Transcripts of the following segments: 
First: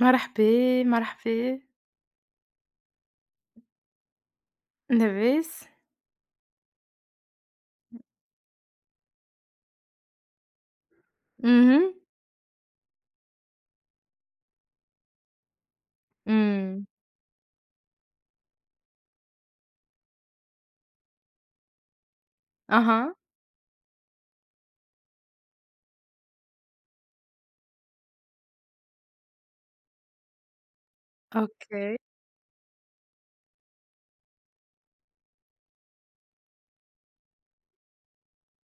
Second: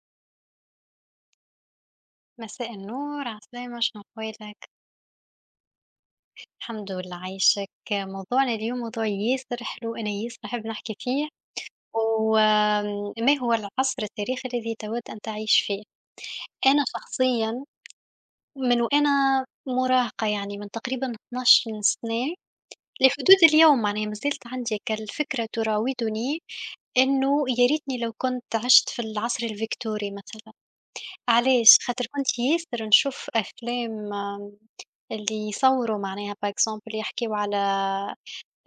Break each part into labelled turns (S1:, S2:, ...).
S1: مرحبا، مرحبا،
S2: مساء النور، عسلامة، شنو أحوالك؟
S1: لاباس؟
S2: الحمد لله. عايشك، موضوعنا اليوم موضوع ياسر حلو. أنا ياسر نحب نحكي فيه.
S1: اهم،
S2: وما هو العصر التاريخي الذي تود أن تعيش فيه؟ أنا
S1: إمم،
S2: شخصيا من وأنا مراهقة، من تقريبا 12 سنة
S1: أها،
S2: لحدود اليوم معناها ما زلت عندي كالفكرة تراودني، إنه يا ريتني لو كنت عشت في العصر الفيكتوري مثلا. علاش؟
S1: أوكي،
S2: خاطر كنت ياسر نشوف أفلام، اللي يصوروا، par exemple يحكيو على،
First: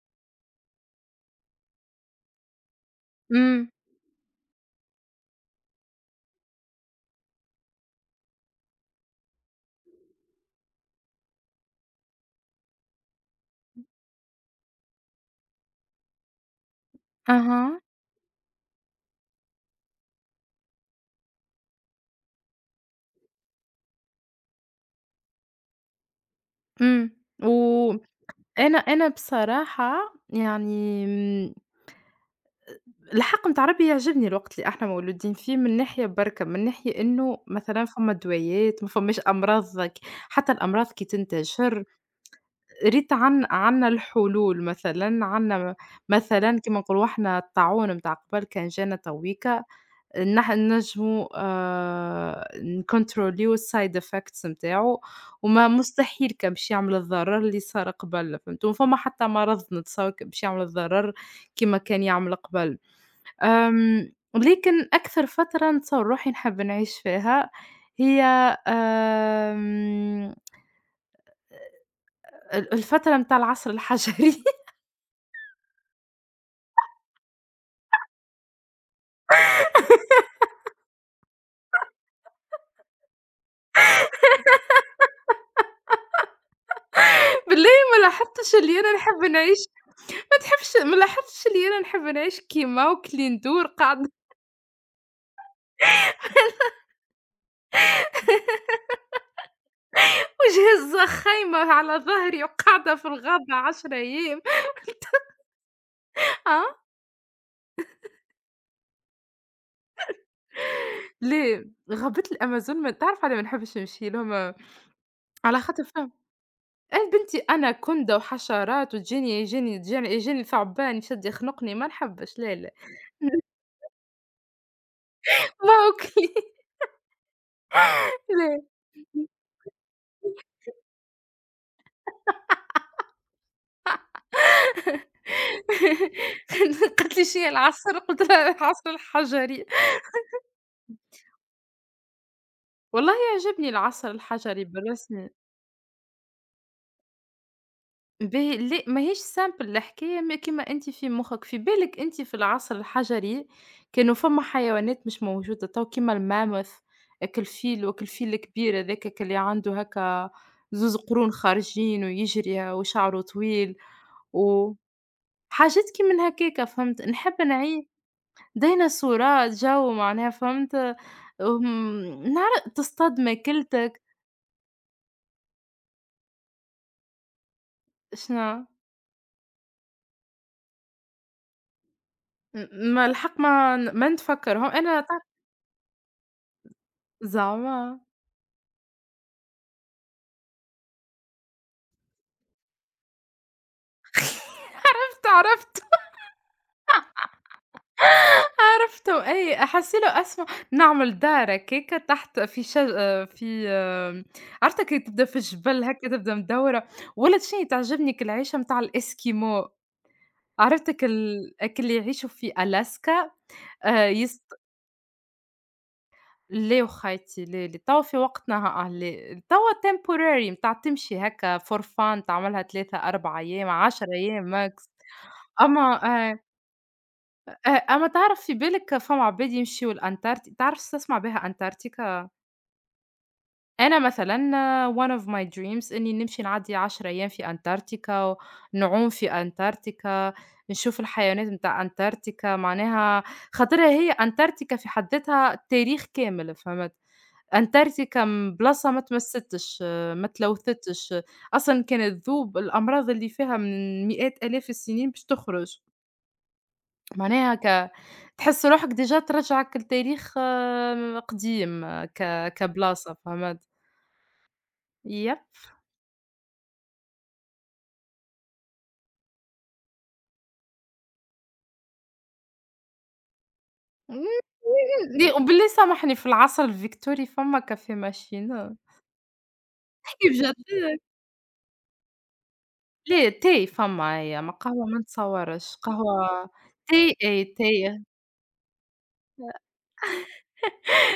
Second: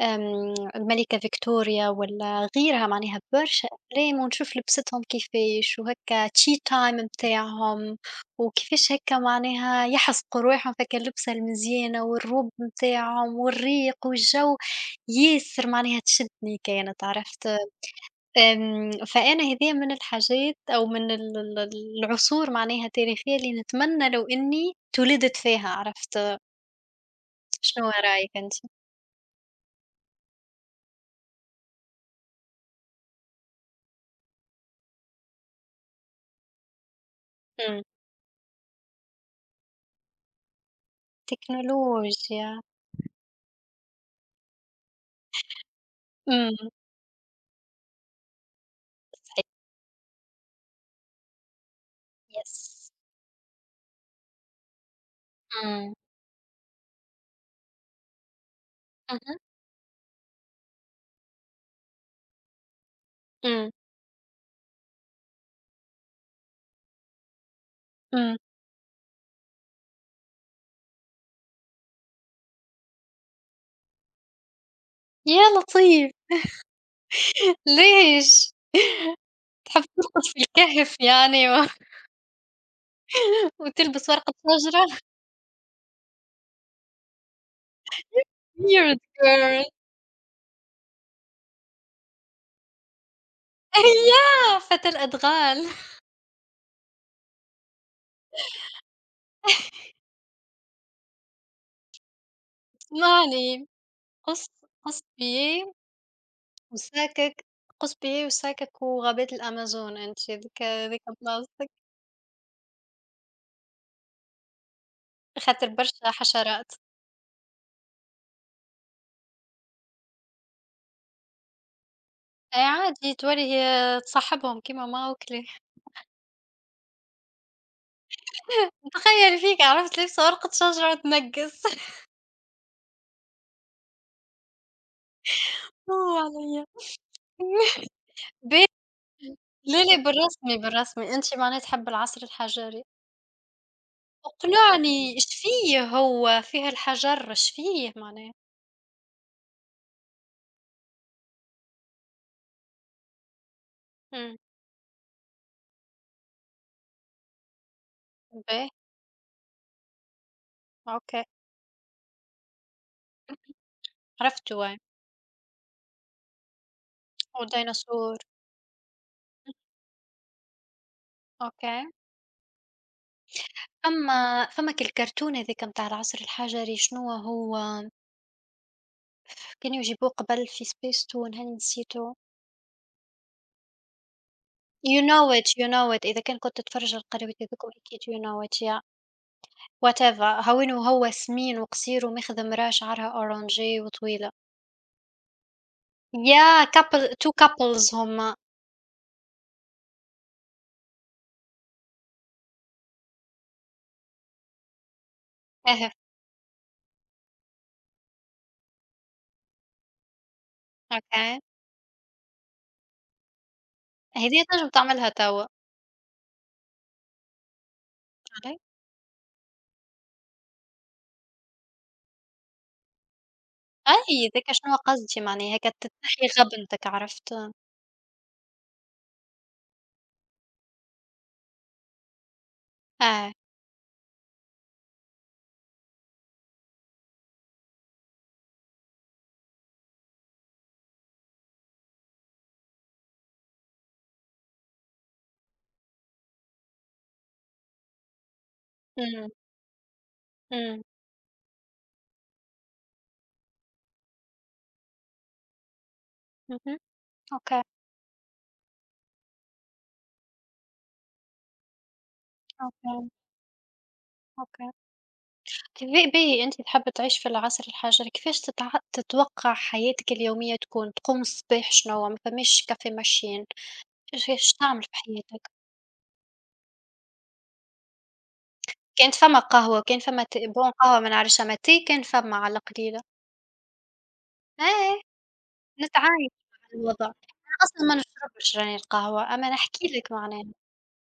S2: الملكة فيكتوريا والّا غيرها. معناها برشا
S1: إمم،
S2: أفلام، ونشوف لبستهم كيفاش، وهكا tea time متاعهم، وكيفاش هكا معناها يحزقوا رواحهم في هاكا اللبسة المزيانة والروب متاعهم والريق والجو. ياسر معناها تشدني، كانت عرفت؟
S1: أها،
S2: فأنا هذيّا من الحاجات، أو من ال العصور معناها التاريخية اللي نتمنى لو إني اتولدت فيها، عرفت.
S1: إمم،
S2: شنو
S1: وأنا
S2: رأيك أنتِ؟
S1: أنا بصراحة يعني الحق متاع ربي يعجبني الوقت اللي إحنا مولودين فيه من ناحية بركة، من ناحية إنه
S2: إمم،
S1: مثلًا فما دوايات، ما فماش أمراض. حتى الأمراض كي تنتشر
S2: تكنولوجيا،
S1: ريت عنا الحلول مثلًا، عنا
S2: إمم،
S1: مثلًا كيما نقولوا إحنا الطاعون متاع قبل كان جانا
S2: صحيح،
S1: تويكا إن إحنا ننجموا
S2: يس،
S1: نكنتروليو الside effects نتاعو، وما
S2: إمم،
S1: مستحيل كان باش يعمل الضرر اللي صار قبل، فهمتوا؟ ما فما حتى
S2: اهم،
S1: مرض نتصور كان باش يعمل الضرر كيما كان يعمل قبل.
S2: إمم،
S1: لكن أكثر فترة نتصور روحي نحب نعيش فيها هي
S2: إمم،
S1: آمم، ال الفترة متاع العصر الحجري.
S2: يا لطيف! ليش؟ تحب ترقد في الكهف يعني، و وتلبس ورقة شجرة؟
S1: بالله ما لاحظتش اللي أنا
S2: Weird
S1: نحب نعيش
S2: girl.
S1: ما تحبش ما لاحظتش اللي أنا نحب نعيش كيما وكلي ندور قاعدة
S2: أيوه، فتى الأدغال.
S1: وجهة الزخّايمة على ضهري وقاعدة في الغابة
S2: اسمعني،
S1: 10 أيام،
S2: قص قص بياه
S1: آه،
S2: وساكك، قوس-بيه وساكك، وغابات الأمازون أنتِ، ذيك بلاصتك.
S1: ليه، غابة الأمازون ما تعرف على ما نحبش نمشي لهم، على
S2: خاطر
S1: خاطر
S2: برشا
S1: فيهم
S2: حشرات.
S1: آه بنتي أنا كُندة وحشرات وتجيني يجيني ثعبان يشد يخنقني ما نحبش لا،
S2: أي
S1: لا،
S2: عادي، تولي تصاحبهم كيما ما وكلي نتخيل.
S1: موكلي لا،
S2: فيك عرفت، لابسة ورقة شجرة وتنقّص. هو عليَّ
S1: قالت لي: "شنيا العصْر؟" قُلت لها:
S2: باهي.
S1: "العصْر الحجري."
S2: لا، لا. بالرسمي، بالرسمي أنتِ معناها تحبي العصر الحجري.
S1: والله يعجبني العصْر الحجري
S2: اقنعني إيش
S1: بالرسمي.
S2: فيه، هو فيه الحجر إيش فيه معناها؟
S1: باهي لأ ماهيش simple الحكاية ما كيما أنتِ في مخّك، في بالك أنتِ في العصر الحجري كانوا
S2: إمم،
S1: فما حيوانات مش موجودة توا كيما الماموث، هاك الفيل
S2: باهي،
S1: الكبير هذاكك اللي عنده هاكا زوز
S2: أوكي،
S1: قرون خارجين ويجري وشعره طويل
S2: عرفته
S1: وحاجات
S2: أي،
S1: كي من هكاكا فهمت، نحب نعيش
S2: وديناصور،
S1: ديناصورات جو معناها فهمت،
S2: أوكي.
S1: نهار تصطاد ماكلتك.
S2: فما، فماك الكرتون هذاك متاع العصر الحجري شنوا هو،
S1: شنو
S2: كانوا يجيبوه قبل في سبيس تون، هاني نسيتو.
S1: م ما الحق ما ما نتفكرهم
S2: You
S1: أنا تعرف-
S2: know it, you know it. إذا كان كنت تتفرج على القنوات هذوكم أكيد
S1: زعما.
S2: you know it. Yeah, whatever. هاوين، وهو سمين وقصير وماخذ مرا شعرها أورانجي وطويلة.
S1: عرفت،
S2: يا couple, two couples هما.
S1: عرفته أي أحسّي له أسمى نعمل دايرة كيكة تحت في عرفتها كي تبدا في الجبل
S2: إيه،
S1: هكا تبدا مدوّرة، ولات شنو تعجبني العيشة متاع الإسكيمو، عرفت هاك
S2: أوكي.
S1: ال هاك اللي يعيشوا في ألاسكا. يست
S2: هذه تنجم تعملها توا.
S1: لا وخيتي لا، لا توا في
S2: علي،
S1: وقتنا ها، آه لا، توا temporary متاع تمشي هكا for fun تعملها 3، 4 أيام، 10
S2: أي ذاك
S1: أيام
S2: شنوا
S1: max.
S2: قصدي، معناها هكا
S1: أما
S2: تنحي
S1: آآ
S2: غبنتك، عرفت.
S1: أما تعرف في بالِك فما عباد يمشيو لأنتاركت تعرف تسمع بها أنتاركتيكا؟
S2: آه،
S1: أنا مثلًا آه، one of my dreams إني نمشي نعدّي 10 أيام في أنتاركتيكا، نعوم في أنتاركتيكا، نشوف الحيوانات متاع أنتاركتيكا، معناها خاطرها هي أنتاركتيكا في حد ذاتها تاريخ كامل فهمت؟ أنتاركتيكا بلاصة ما
S2: إمم،
S1: تمسّتش، آه، ما
S2: إمم،
S1: تلوثتش، آه، أصلًا كانت تذوب الأمراض اللي فيها من مئات آلاف السنين باش تخرج.
S2: اهم،
S1: معناها
S2: أوكي،
S1: ك تحس روحك ديجا ترجعك لتاريخ قديم آه،
S2: أوكي،
S1: كبلاصة فهمت؟
S2: أوكي.
S1: يب
S2: كيفاه باهي أنتِ تحبي تعيش في العصر الحجري؟ كيفاش تتوقع حياتك اليومية تكون؟ تقوم الصباح شنوا؟ ما فماش cafe machine. ايش تعمل في
S1: ل
S2: حياتك؟
S1: وبالله سامحني في العصر الفيكتوري فما كافيه ماشين؟
S2: كانت فما قهوة، كان فما
S1: كيف جات
S2: بون قهوة
S1: لك؟
S2: ما نعرفش، أما تي كان فما على القليلة.
S1: لا تاي فما هي، ما قهوة ما
S2: إيه،
S1: نتصورش،
S2: نتعايش
S1: قهوة
S2: مع الوضع.
S1: تاي أي
S2: أنا أصلًا ما
S1: تاي
S2: نشربش راني القهوة، أما نحكي لك معناها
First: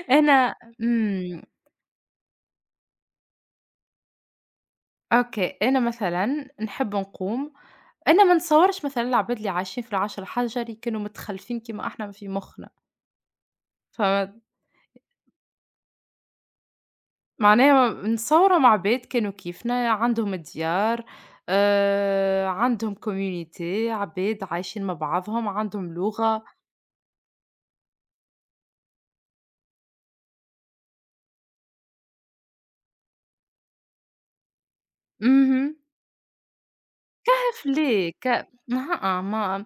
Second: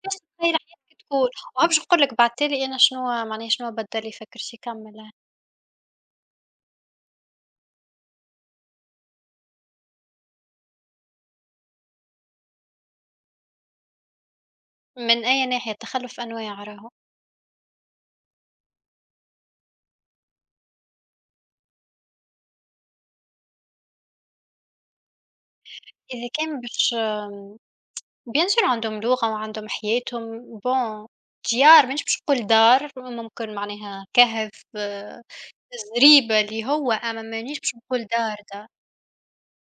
S2: كيفاش تتخيل
S1: أنا
S2: حياتك تكون،
S1: إمم،
S2: وباش نقول لك بعد تالي أنا شنوا معناها، شنوا بدل لي فكرتي، كمل.
S1: أوكي، أنا مثلًا نحب نقوم. أنا ما نتصورش مثلًا العباد اللي عايشين في العصر الحجري كانوا متخلفين كيما إحنا في مخنا، فهمت؟
S2: من أي ناحية، تخلُّف أنواع راهو.
S1: معناها متصورة مع عباد كانوا كيفنا عندهم ديار، عندهم community عباد عايشين مع بعضهم، عندهم
S2: إذا
S1: لغة،
S2: كان باش بيان سور عندهم لغة وعندهم حياتهم، بون ديار، مانيش باش نقول دار، ممكن معناها كهف، آآ،
S1: اهم.
S2: زريبة اللي هو، أما مانيش
S1: في
S2: باش نقول
S1: لا ك
S2: دار
S1: أها،
S2: دار.
S1: فليك ما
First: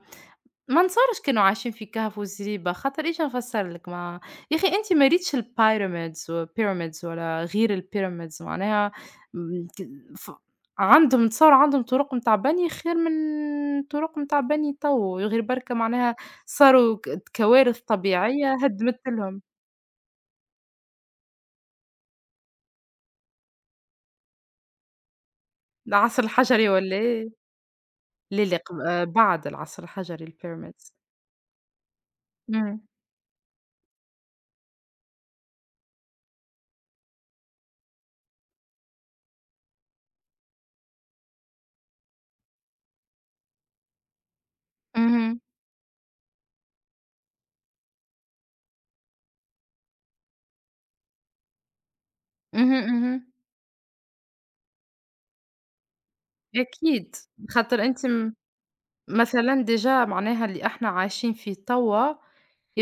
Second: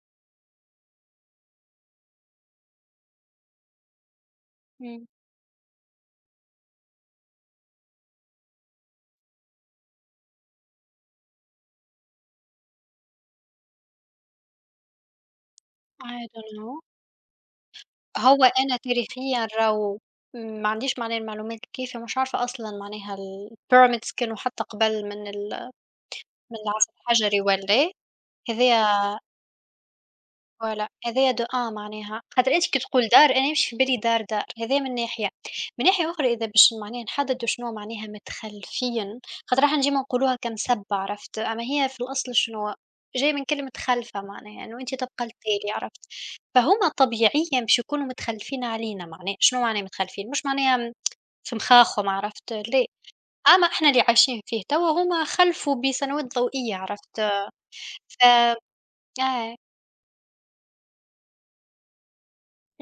S1: ما نتصورش كانوا عايشين في كهف وزريبة، خاطر إيش نفسّر لك ما يا أخي أنت
S2: إمم.
S1: ما ريتش الpyramids والpyramids ولا غير الpyramids معناها م ك ف عندهم نتصور عندهم طرق متاع بني خير من طرق متاع بني تو، غير بركا معناها
S2: I don't know.
S1: صاروا كوارث
S2: هو
S1: طبيعية
S2: أنا
S1: هدمت لهم،
S2: تاريخيًا راهو ما عنديش معناها المعلومات الكافية، مش عارفة أصلًا معناها الpyramids كانوا حتى قبل من
S1: العصر
S2: من
S1: الحجري
S2: العصر
S1: والّا إيه؟
S2: الحجري والّا إيه.
S1: لا، لا قب
S2: هذايا،
S1: بعد العصر الحجري
S2: فوالا
S1: الpyramids.
S2: هذايا دو أن معناها، خاطر أنت كي
S1: إمم.
S2: تقول دار أنا يمشي في بالي دار دار، هذايا من ناحية. من ناحية أخرى إذا باش معناها نحددو شنوا معناها متخلفيًا، خاطر راح ديما نقولوها كمسبة عرفت، أما هي في الأصل شنوا جاية، من كلمة خلفة معناها إنه أنت تبقى
S1: اهم.
S2: التالي، عرفت. فهما طبيعيًا باش يكونوا متخلفين علينا معناها. شنو معناها متخلفين؟ مش معناها م في مخاخهم عرفت،
S1: اهم،
S2: لا.
S1: اهم.
S2: أما إحنا اللي عايشين فيه توا هما خلفوا بسنوات ضوئية،
S1: أكيد،
S2: عرفت.
S1: خاطر أنت
S2: ف
S1: م
S2: آه،
S1: مثلًا ديجا معناها اللي إحنا عايشين فيه توا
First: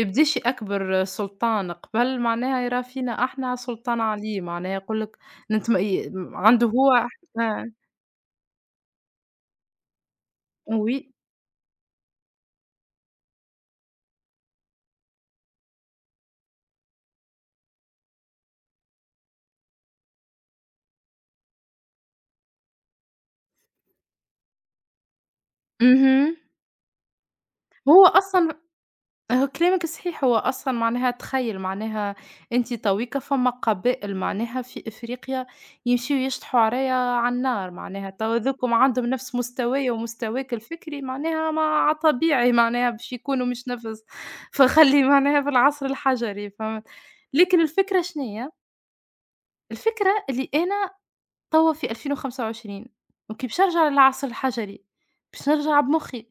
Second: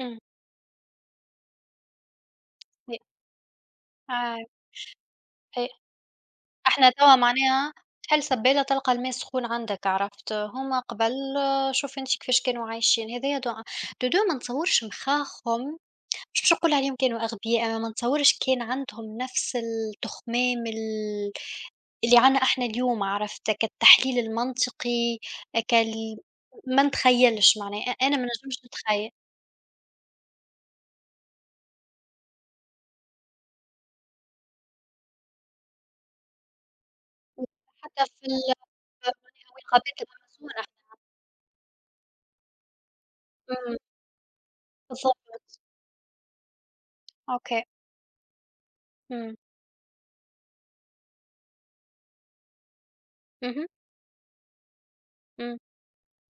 S2: إمم،
S1: أكبر سُلطان، قبل معناها يرى فينا إحنا سُلطان
S2: آه.
S1: عليه، معناها يقول لك نتم ي عنده
S2: إحنا
S1: هو
S2: توا
S1: آه،
S2: معناها تحل سبّالة تلقى الماء سخون عندك، عرفت. هُم قبل،
S1: oui،
S2: آه، شوف أنتِ كيفاش كانوا عايشين. هذايا دو ما نتصورش مخاخهم، مش باش نقول عليهم كانوا أغبياء، أنا ما نتصورش كان عندهم نفس التخمام ال اللي عنا إحنا اليوم، عرفت، كالتحليل المنطقي، كال
S1: اهم،
S2: ما نتخيّلش معناها،
S1: هو
S2: أنا ما نجمش
S1: أصلًا
S2: نتخيّل.
S1: هو كلامِك صحيح، هو أصلًا معناها تخيّل معناها أنتِ تويكا فما قبائل معناها في إفريقيا يمشيو يشطحوا عرايا على النار،
S2: حتى
S1: معناها
S2: في
S1: توا
S2: ال
S1: هاذوكم عندهم نفس
S2: معناها وين
S1: مستوايا
S2: غابات
S1: ومستواك
S2: الأمازون.
S1: الفكري معناها ما على طبيعي معناها باش يكونوا مش
S2: إمم،
S1: نفس فخلّي
S2: بالضبط،
S1: معناها في العصر الحجري فهمت، لكن
S2: أوكي،
S1: الفكرة شنيا،
S2: إمم،
S1: الفكرة اللي أنا توا في 2025 أوكي باش
S2: اهم،
S1: أرجع للعصر الحجري، باش
S2: إمم.
S1: نرجع بمخي،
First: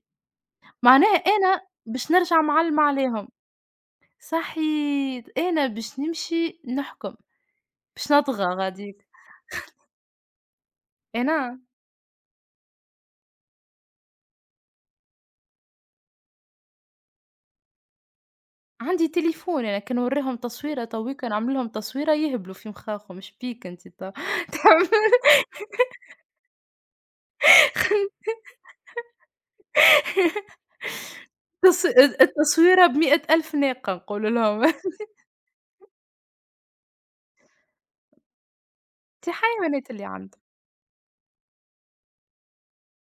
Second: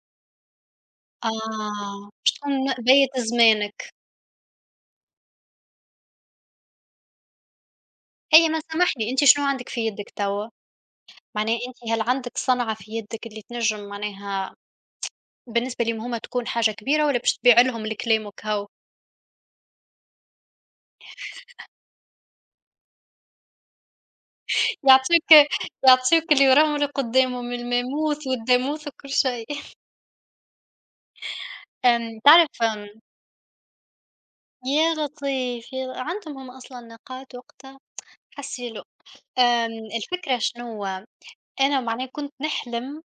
S1: معناها أنا
S2: آه،
S1: باش نرجع
S2: شلون
S1: معلمة
S2: بايت
S1: عليهم.
S2: زمانِك.
S1: صحيت، أنا باش نمشي نحكم، باش
S2: هي
S1: نطغى
S2: ما
S1: غاديك،
S2: سامحني، أنتِ شنو عندِك في يدِك توا؟ معناها
S1: أنا
S2: أنتِ هل عندِك صنعة في يدِك اللي تنجم معناها بالنسبة ليهم هُم تكون حاجة كبيرة، والّا باش تبيع لهم الكلام وكهو؟
S1: عندي تليفون أنا كان نوريهم تصويرة تويكا نعمل لهم تصويرة يهبلوا في مخاخهم، إيش بيك أنتِ ت تعمل
S2: يعطيوك، يعطيوك اللي وراهم واللي قدامهم، الماموث والداموث وكل شيء.
S1: التص
S2: آمم، تعرف آمم،
S1: التصويرة ب100,000 ناقة نقول لهم.
S2: يا لطيف، يا ل عندهم هُم أصلًا نقاط وقتها. حسّي له.
S1: أنتِ
S2: آمم،
S1: حيوانات اللي
S2: الفكرة
S1: عندك.
S2: شنو، أنا معناها كنت نحلم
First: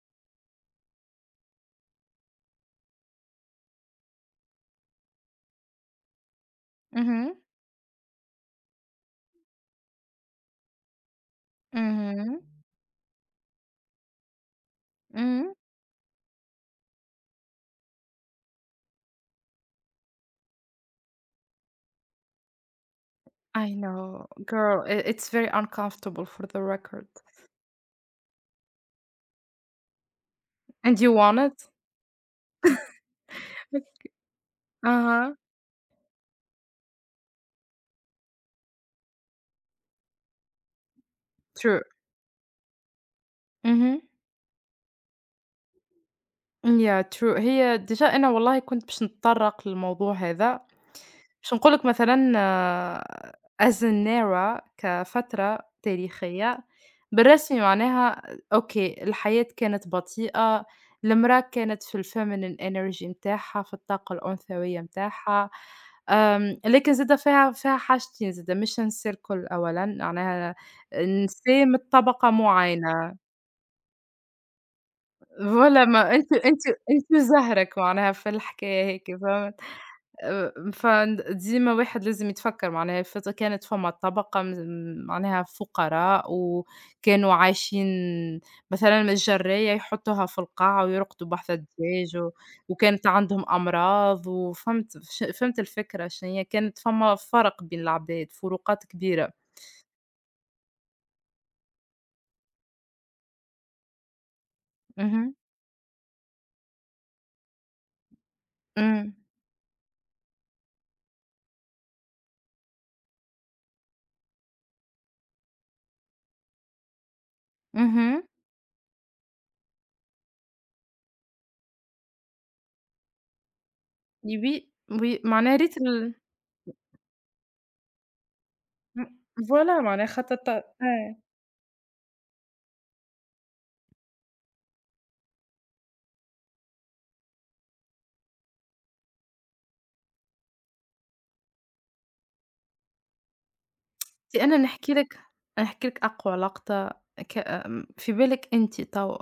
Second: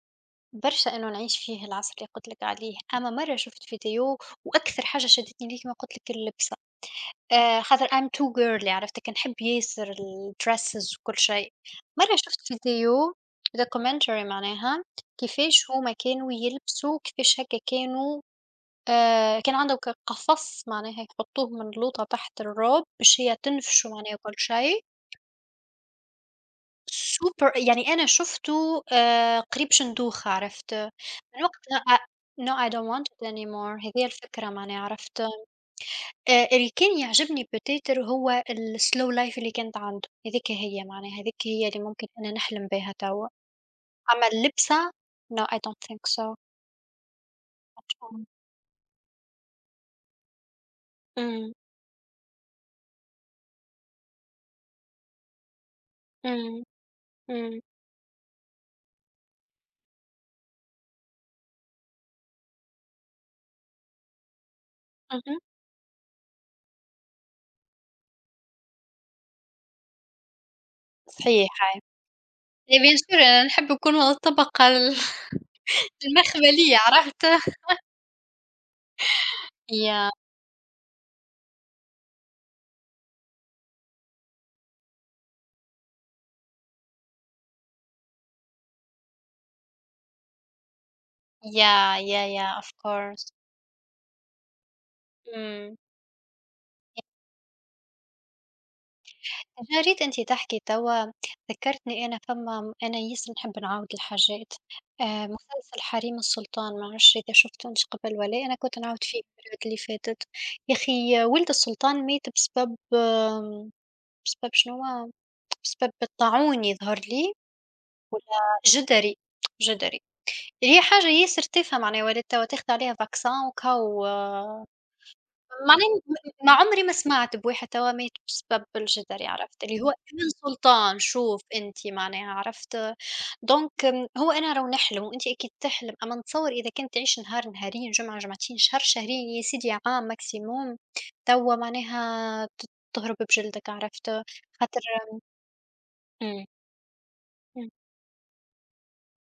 S2: برشا إنه نعيش فيه العصر اللي قُلت لك عليه. أما مرّة شُفت فيديو، وأكثر حاجة شدّتني ليه كيما قُلت لك اللبسة،
S1: اهم،
S2: خاطر I'm too girly، عرفت، كنحب ياسر الdresses وكل شيء. مرّة شُفت
S1: اهم،
S2: فيديو documentary معناها
S1: إمم.
S2: كيفاش هُم كانوا يلبسوا كيفاش هكا كانوا، كان عندهم ك قفص معناها يحطوه من لوطة تحت الروب باش هي
S1: I
S2: تنفشوا معناها
S1: know
S2: وكل شيء.
S1: girl i it's very uncomfortable for the record
S2: سوبر، يعني أنا شُفته قريب شندوخة، عرفت.
S1: and you want
S2: من
S1: it.
S2: وقتها no, I don't want it anymore. هذي هي الفكرة معناها، عرفت.
S1: أها.
S2: اللي كان يعجبني بتيتر هو الslow life اللي كانت عنده، هذيك هي معناها، هذيك هي اللي
S1: True.
S2: ممكن أنا نحلم بها توا.
S1: اهم.
S2: أما اللبسة no, I don't think so.
S1: Yeah true هي ديجا أنا والله كنت باش نتطرّق للموضوع هذا،
S2: إمم،
S1: باش نقول لك مثلًا آه، as an era كفترة تاريخية،
S2: إمم، إمم،
S1: بالرسمي معناها أوكي الحياة كانت بطيئة، المرأة كانت في الfeminine energy نتاعها في الطاقة الأنثوية
S2: اهم،
S1: نتاعها، لكن زادة فيها حاجتين زادة مش هنسير الكل أولًا معناها
S2: صحيح
S1: النساء من
S2: أي.
S1: طبقة
S2: إي bien sûr
S1: معينة.
S2: أنا نحب نكون من الطبقة ال
S1: Voilà ما أنتِ أنتِ
S2: المخملية،
S1: أنتِ
S2: عرفت؟
S1: وزهرك معناها في الحكاية هيك فهمت؟
S2: ياه،
S1: فن ديما واحد لازم يتفكّر معناها كانت فما طبقة معناها فقراء وكانوا عايشين مثلًا من الجَرّية يحطوها في القاع ويرقدوا بحذا الدجاج و
S2: ياه of
S1: وكانت
S2: course.
S1: عندهم أمراض وفهمت ش فهمت
S2: إمم.
S1: الفكرة شنيّا، كانت فما فرق بين العباد، فروقات كبيرة.
S2: جرّيت أنتِ تحكي توا، ذكّرتني أنا فما أنا ياسر نحب نعاود الحاجات،
S1: اهم.
S2: مسلسل حريم السلطان، ما نعرفش إذا شفتوا أنتِ قبل، والّا أنا كنت نعاود
S1: إمم.
S2: فيه المرات اللي فاتت. يا أخي ولد السلطان مات بسبب آمم، بسبب شنوا؟ بسبب الطاعون يظهر لي،
S1: اهم.
S2: والّا جدري، جدري اللي هي حاجة ياسر تافهة معناها ولات توا تاخد عليها فاكسان وكَو.
S1: Oui، oui معناها ريت
S2: معناه
S1: ال
S2: ما عمري ما سمعت بواحد توا مات بسبب
S1: إمم،
S2: الجدري، عرفت، اللي
S1: voilà
S2: هو
S1: معناها
S2: ابن
S1: خططت
S2: سلطان،
S1: آه.
S2: شوف أنت معناها، عرفت. دونك أم، هو أنا راهو نحلم وأنت أكيد تحلم، أما نتصور إذا كنت تعيش نهار نهارين، جمعة جمعتين، شهر شهرين، يا سيدي عام maximum توا معناها تهرب بجلدك، عرفت.
S1: أنتِ أنا
S2: خاطر
S1: نحكي لِك نحكي لِك أقوى
S2: إمم،
S1: لقطة ك
S2: إمم،
S1: آمم، في بالِك أنتِ توا،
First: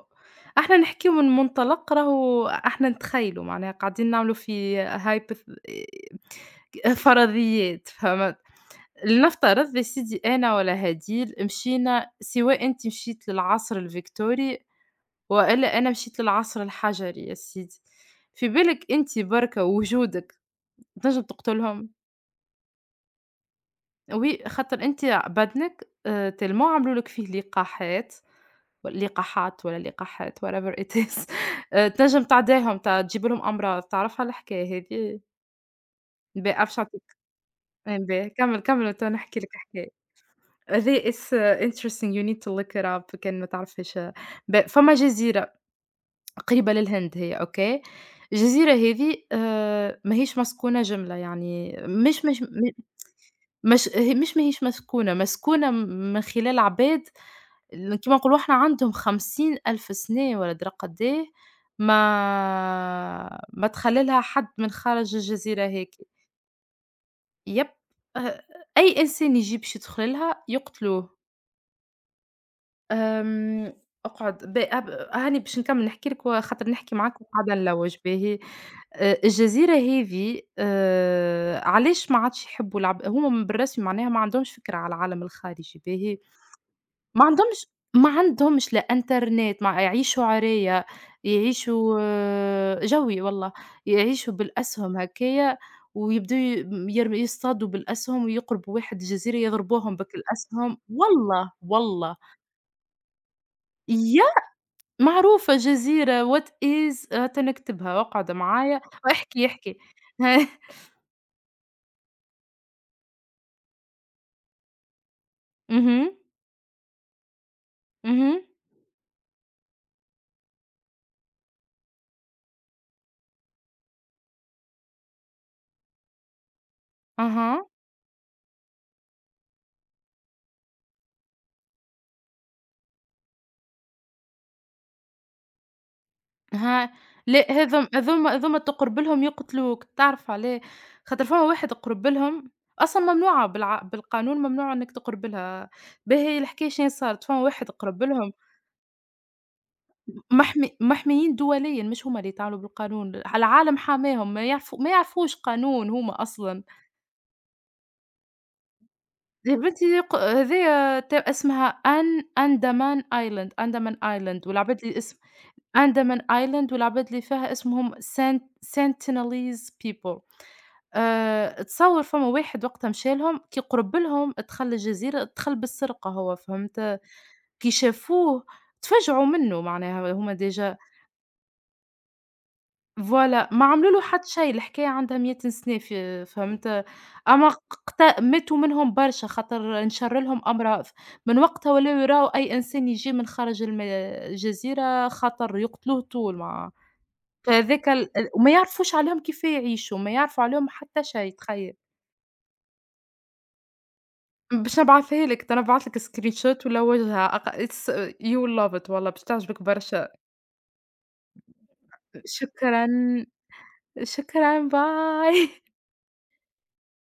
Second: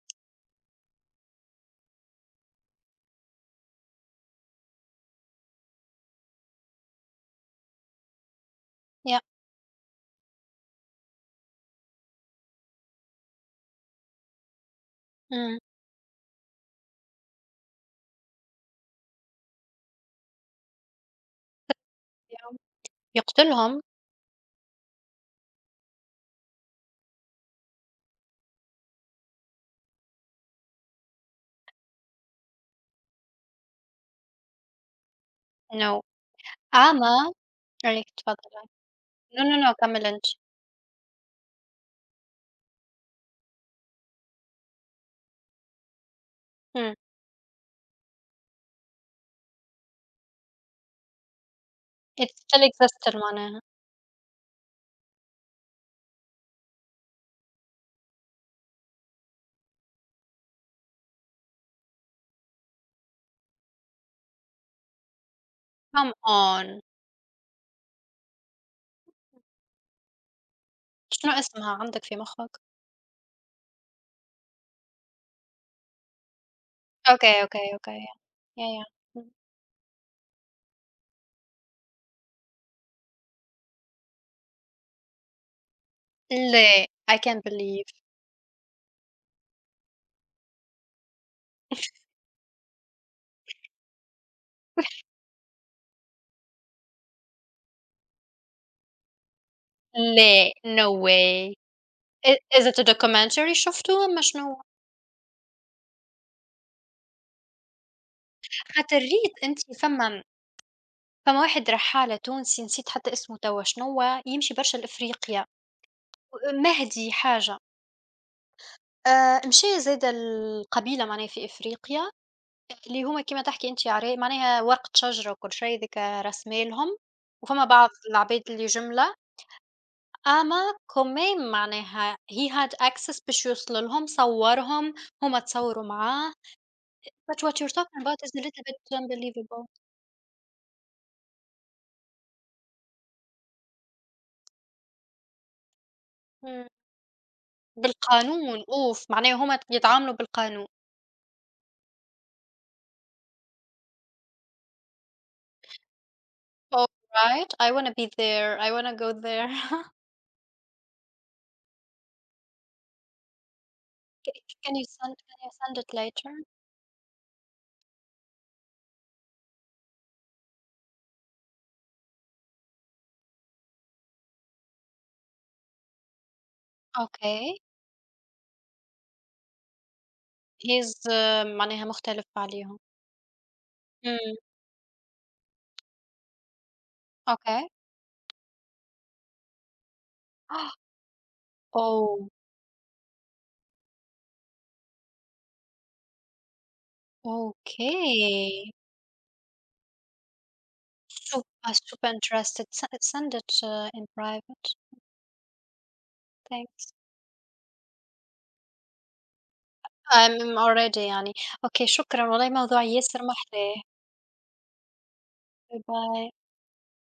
S1: إحنا نحكيو من منطلق راهو إحنا نتخيلوا معناها قاعدين نعملوا في hypoth فرضيات فهمت؟
S2: يا
S1: لنفترض يا سيدي أنا ولا هديل مشينا سواء أنتِ مشيتِ للعصر الفيكتوري
S2: إمم،
S1: وإلا أنا مشيت للعصر الحجري يا سيدي، في بالِك أنتِ بركا وجودِك تنجم تقتلهم؟
S2: يا يقتلهم.
S1: oui خاطر أنتِ بدنِك tellement عملوا لِك فيه لقاحات لقاحات والّا لقاحات whatever it is تنجم تعداهم تجيب لهم أمراض، تعرفها الحكاية هذي؟
S2: No.
S1: باهي عرفتش نعطيك
S2: أما عليك،
S1: باهي كمّل،
S2: تفضل.
S1: كمّل وتوا نحكي
S2: No,
S1: لك
S2: no, no,
S1: حكاية.
S2: كمل أنت.
S1: هذي it's interesting you need to look it up كان ما تعرفهاش فما جزيرة قريبة
S2: إمم.
S1: للهند هي أوكي، الجزيرة هذي ماهيش مسكونة جملة يعني مش
S2: It's
S1: مش
S2: still
S1: م
S2: existed معناها
S1: مش ه مش ماهيش مسكونة، مسكونة من خلال عباد كيما نقولوا إحنا عندهم 50,000 سنة والّا درا قد إيه، ما تخلّلها حد من خارج الجزيرة هاكي.
S2: come on.
S1: يب أ أي إنسان يجي باش يدخللها يقتلوه.
S2: شنو اسمها عندك في مخّك؟
S1: آمم، اقعد ب أب هاني باش نكمّل نحكي لك وخاطر نحكي معاك
S2: أوكي،
S1: وقاعدة
S2: أوكي،
S1: نلوّج
S2: أوكي.
S1: باهي.
S2: Yeah, yeah. إمم.
S1: الجزيرة هذه علاش ما عادش يحبّوا العب هُم من بالرسمي معناها ما عندهمش فكرة على العالم الخارجي باهي.
S2: لا، I
S1: ما
S2: can't
S1: عندهمش
S2: believe.
S1: ما عندهمش لا إنترنت ما يعيشوا عارية، يعيشوا آه، جوي والله، يعيشوا بالأسهم هكايا ويبداو ي يرم يصطادوا بالأسهم ويقربوا واحد جزيرة يضربوهم بك
S2: لا،
S1: الأسهم،
S2: no way.
S1: والله، والله،
S2: I, is it a documentary شُفته
S1: ي
S2: والّا شنو هو؟
S1: معروفة جزيرة what is تو نكتبها اقعد معايا
S2: خاطر ريت
S1: واحكِ،
S2: أنتِ
S1: احكِ.
S2: فما، فما واحد رحّالة تونسي، نسيت حتى اسمه توا شنو هو، يمشي برشا لإفريقيا،
S1: اهم،
S2: مهدي حاجة.
S1: اهم،
S2: مشى زاد القبيلة معناها في إفريقيا اللي هُم كيما تحكي أنتِ عرا معناها ورقة شجرة وكل شي، ذيك رسمة لهم، وفما
S1: أها.
S2: بعض العباد اللي جملة، أما كمان معناها he had access باش يوصل لهم، صوّرهم، هُم تصوّروا معاه.
S1: ها
S2: But
S1: لأ
S2: what you're
S1: هاذم
S2: talking about is
S1: هاذوما
S2: a
S1: هاذوما
S2: little bit
S1: تقرب لهم
S2: unbelievable.
S1: يقتلوك، تعرف علاه؟ خاطر فما واحد قرب لهم أصلًا ممنوعة بالقانون ممنوع إنك تقرب لها، باهي
S2: إمم.
S1: الحكاية شنيا صارت فما واحد قرب لهم
S2: بالقانون أوف! معناها هُم يتعاملوا بالقانون.
S1: محميين دوليًا مش هُما اللي يتعاملوا بالقانون، العالم حاماهم ما يعرفوش قانون هُما أصلًا،
S2: Alright, I wanna be there, I wanna go there.
S1: يا بنتي هاذيا اسمها أندمان Island أندمان
S2: Ca
S1: Island
S2: can
S1: والعباد
S2: you
S1: اللي
S2: send,
S1: اسم
S2: can you send it
S1: أندمان
S2: later?
S1: Island والعباد اللي فيها اسمهم Sentinelese people. تصوّر فما واحد وقتها مشى لهم، كي قُرب لهم تخلّى الجزيرة تخَل بالسرقة هو فهمت،
S2: Okay.
S1: كي شافوه تفاجعوا منّه معناها هُم ديجا
S2: He's معناها مختلف عليهم.
S1: فوالا ما عملوا له حتى
S2: إمم.
S1: شي، الحكاية عندها 100 سنة فهمت، أما ق
S2: Okay.
S1: قت ماتوا منهم برشا خاطر انشَر لهم أمراض، من وقتها ولاو يراو
S2: Oh,
S1: أي إنسان يجي من خارج الجزيرة خطر، يقتلوه طول مع فهذاك ال ال وما
S2: okay.
S1: يعرفوش عليهم كيفاه يعيشوا، ما يعرفوا عليهم حتى شي
S2: Sup,
S1: تخيّل.
S2: I'm super interested. Send it in private.
S1: باش نبعثها لك، ده أنا باعت لك screenshot
S2: Thanks.
S1: ولو وجهها أق it's you'll love it والله باش تعجبك برشا.
S2: I'm already يعني. أوكي شكرًا، والله موضوع
S1: شكرًا،
S2: ياسر محلاه.
S1: شكرًا، باي.
S2: باي باي.